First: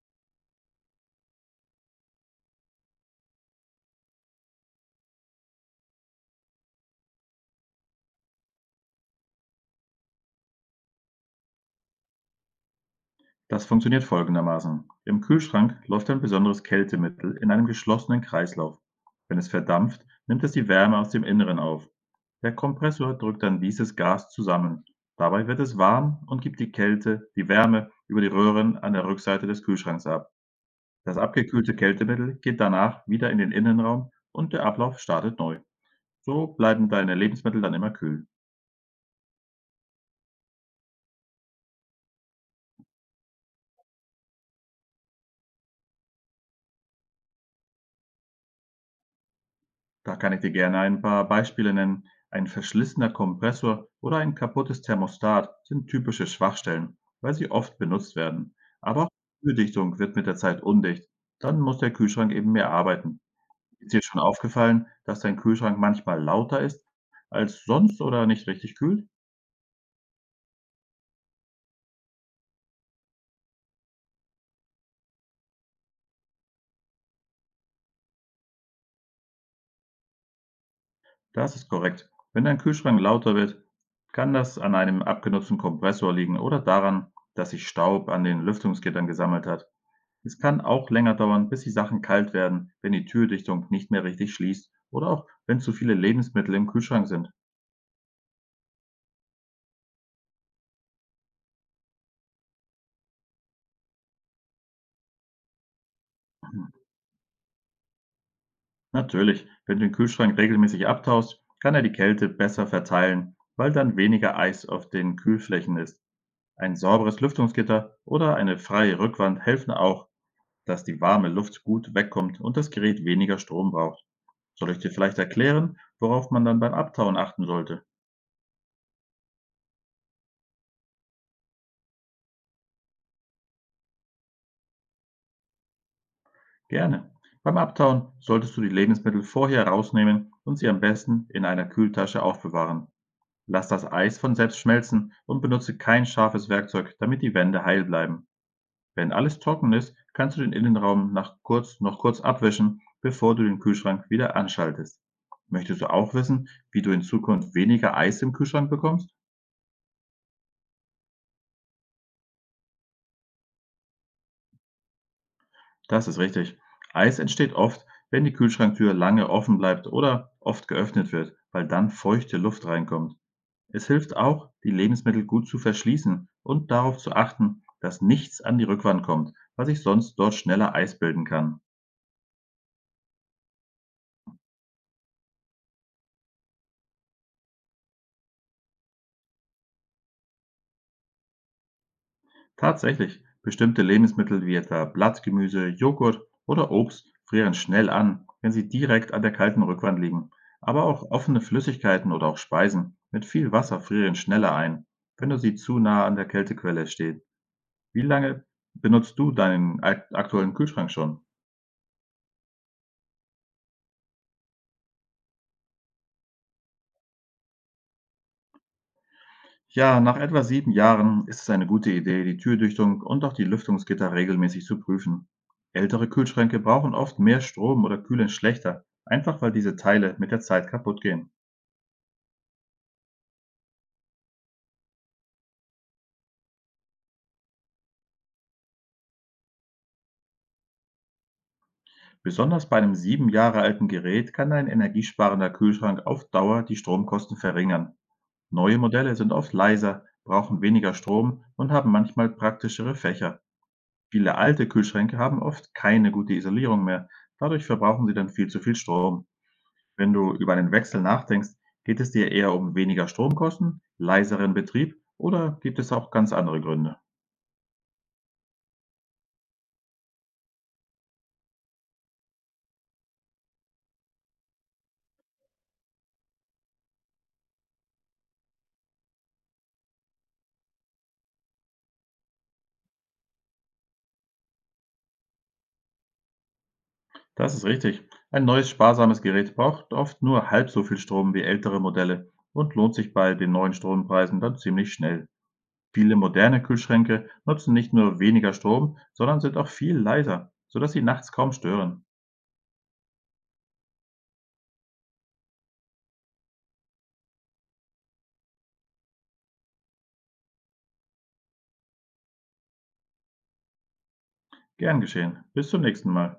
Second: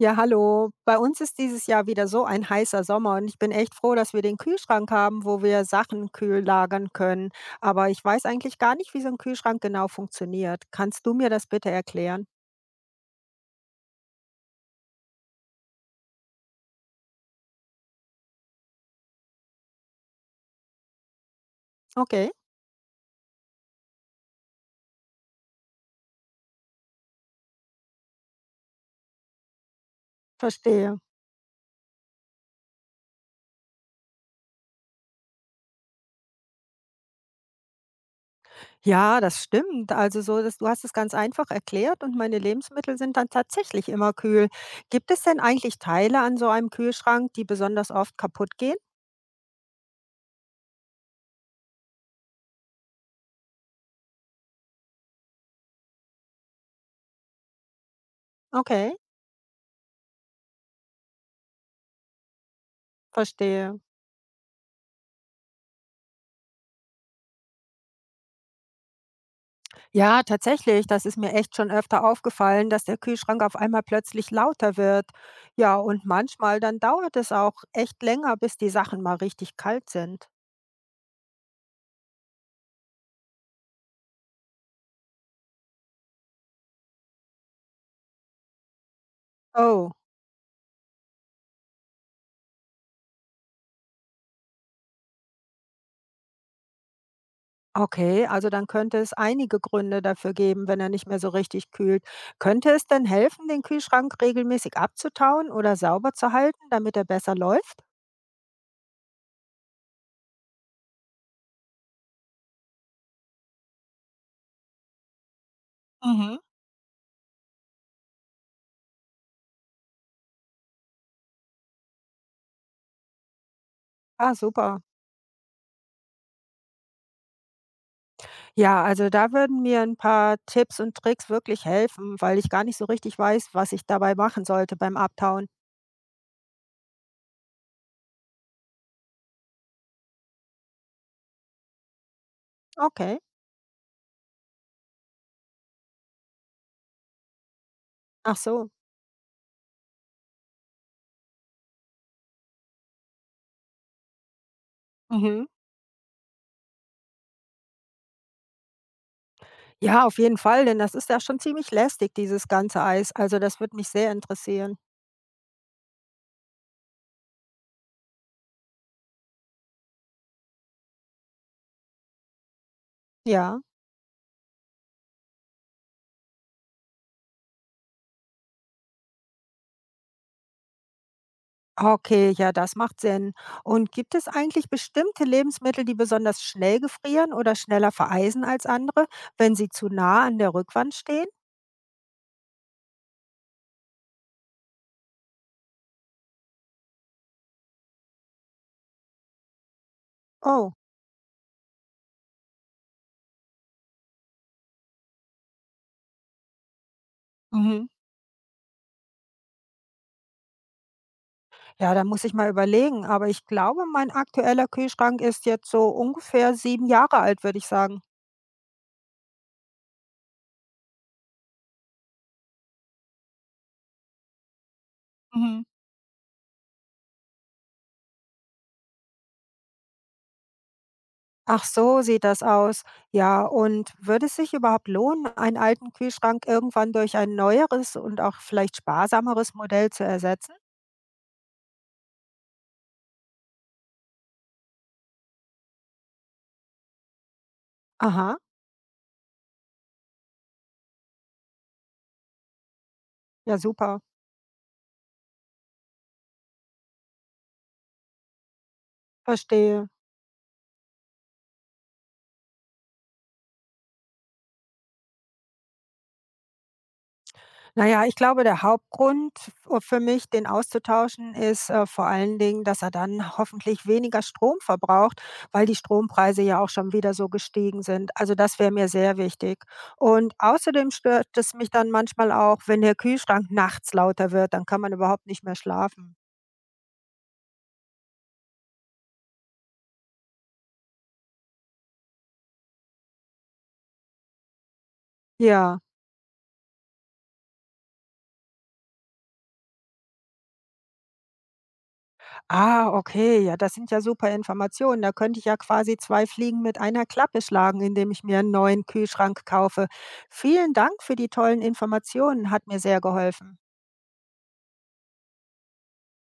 Ja, hallo. Bei uns ist dieses Jahr wieder so ein heißer Sommer und ich bin echt froh, dass wir den Kühlschrank haben, wo wir Sachen kühl lagern können. Aber ich weiß eigentlich gar nicht, wie so ein Kühlschrank genau funktioniert. Kannst du mir das bitte erklären? Das funktioniert folgendermaßen: Im Kühlschrank läuft ein besonderes Kältemittel in einem geschlossenen Kreislauf. Wenn es verdampft, nimmt es die Wärme aus dem Inneren auf. Okay, Der Kompressor drückt dann dieses Gas zusammen. Dabei wird es warm und gibt die Kälte die Wärme über die Röhren an der Rückseite des Kühlschranks ab. verstehe. Das abgekühlte Kältemittel geht danach wieder in den Innenraum und der Ablauf startet neu. So bleiben deine Lebensmittel dann immer kühl. Ja, das stimmt. Also so, dass du hast es ganz einfach erklärt und meine Lebensmittel sind dann tatsächlich immer kühl. Gibt es denn eigentlich Teile an so einem Kühlschrank, die besonders oft kaputt gehen? Da kann ich dir gerne ein paar Beispiele nennen. Ein verschlissener Kompressor oder ein kaputtes Thermostat sind typische Schwachstellen, weil sie oft benutzt werden. Okay, Aber auch die Kühldichtung wird mit der Zeit undicht. Dann muss der Kühlschrank eben mehr arbeiten. verstehe. Ist dir schon aufgefallen, dass dein Kühlschrank manchmal lauter ist als sonst oder nicht richtig kühlt? Ja, tatsächlich, das ist mir echt schon öfter aufgefallen, dass der Kühlschrank auf einmal plötzlich lauter wird. Ja, und manchmal dann dauert es auch echt länger, bis die Sachen mal richtig kalt sind. Das ist korrekt. Wenn dein Kühlschrank lauter wird, kann das an einem abgenutzten Kompressor liegen oder daran, dass sich Staub an den Lüftungsgittern gesammelt hat. Oh, Es kann auch länger dauern, bis die Sachen kalt werden, wenn die Türdichtung nicht mehr richtig schließt oder auch wenn zu viele Lebensmittel im Kühlschrank sind. okay, also dann könnte es einige Gründe dafür geben, wenn er nicht mehr so richtig kühlt. Könnte es denn helfen, den Kühlschrank regelmäßig abzutauen oder sauber zu halten, damit er besser läuft? Natürlich, wenn du den Kühlschrank regelmäßig abtaust, kann er die Kälte besser verteilen, weil dann weniger Eis auf den Kühlflächen ist. Mhm. Ein sauberes Lüftungsgitter oder eine freie Rückwand helfen auch, dass die warme Luft gut wegkommt und das Gerät weniger Strom braucht. Ah, Soll ich super. dir vielleicht erklären, worauf man dann beim Abtauen achten sollte? Ja, also da würden mir ein paar Tipps und Tricks wirklich helfen, weil ich gar nicht so richtig weiß, was ich dabei machen sollte beim Abtauen. Gerne. Beim Abtauen solltest du die Lebensmittel vorher rausnehmen und sie am besten in einer Kühltasche aufbewahren. Okay. Lass das Eis von selbst schmelzen und benutze kein scharfes Werkzeug, damit die Wände heil bleiben. Ach so. Wenn alles trocken ist, kannst du den Innenraum noch kurz abwischen, bevor du den Kühlschrank wieder anschaltest. Mhm. Möchtest du auch wissen, wie du in Zukunft weniger Eis im Kühlschrank bekommst? Ja, auf jeden Fall, denn das ist ja schon ziemlich lästig, dieses ganze Eis. Also, das würde mich sehr interessieren. Das ist richtig. Eis entsteht oft, wenn die Kühlschranktür lange offen bleibt oder oft geöffnet wird, weil dann feuchte Luft reinkommt. Ja. Es hilft auch, die Lebensmittel gut zu verschließen und darauf zu achten, dass nichts an die Rückwand kommt, was sich sonst dort schneller Eis bilden kann. Okay, ja, das macht Sinn. Und gibt es eigentlich bestimmte Lebensmittel, die besonders schnell gefrieren oder schneller vereisen als andere, wenn sie zu nah an der Rückwand stehen? Tatsächlich, bestimmte Lebensmittel wie etwa Blattgemüse, Joghurt oder Obst frieren schnell an, wenn sie direkt an der kalten Rückwand liegen. Oh. Aber auch offene Flüssigkeiten oder auch Speisen mit viel Wasser frieren schneller ein, wenn du sie zu nah an der Kältequelle stehst. Mhm. Wie lange benutzt du deinen aktuellen Kühlschrank schon? Ja, da muss ich mal überlegen, aber ich glaube, mein aktueller Kühlschrank ist jetzt so ungefähr 7 Jahre alt, würde ich sagen. Ja, nach etwa 7 Jahren ist es eine gute Idee, die Türdichtung und auch die Lüftungsgitter regelmäßig zu prüfen. Mhm. Ältere Kühlschränke brauchen oft mehr Strom oder kühlen schlechter, einfach weil diese Teile mit der Zeit kaputt gehen. Ach so, sieht das aus. Ja, und würde es sich überhaupt lohnen, einen alten Kühlschrank irgendwann durch ein neueres und auch vielleicht sparsameres Modell zu ersetzen? Besonders bei einem 7 Jahre alten Gerät kann ein energiesparender Kühlschrank auf Dauer die Stromkosten verringern. Aha, Neue Modelle sind oft leiser, brauchen weniger Strom und haben manchmal praktischere Fächer. ja super, Viele alte Kühlschränke haben oft keine gute Isolierung mehr, dadurch verbrauchen sie dann viel zu viel Strom. verstehe. Wenn du über einen Wechsel nachdenkst, geht es dir eher um weniger Stromkosten, leiseren Betrieb oder gibt es auch ganz andere Gründe? Na ja, ich glaube, der Hauptgrund f für mich, den auszutauschen, ist, vor allen Dingen, dass er dann hoffentlich weniger Strom verbraucht, weil die Strompreise ja auch schon wieder so gestiegen sind. Also, das wäre mir sehr wichtig. Und außerdem stört es mich dann manchmal auch, wenn der Kühlschrank nachts lauter wird, dann kann man überhaupt nicht mehr schlafen. Das ist richtig. Ein neues sparsames Gerät braucht oft nur halb so viel Strom wie ältere Modelle und lohnt sich bei den neuen Strompreisen dann ziemlich schnell. Ja. Viele moderne Kühlschränke nutzen nicht nur weniger Strom, sondern sind auch viel leiser, sodass sie nachts kaum stören. Ah, okay, ja, das sind ja super Informationen. Da könnte ich ja quasi zwei Fliegen mit einer Klappe schlagen, indem ich mir einen neuen Kühlschrank kaufe. Vielen Dank für die tollen Informationen, hat mir sehr geholfen. Gern geschehen. Bis zum nächsten Mal.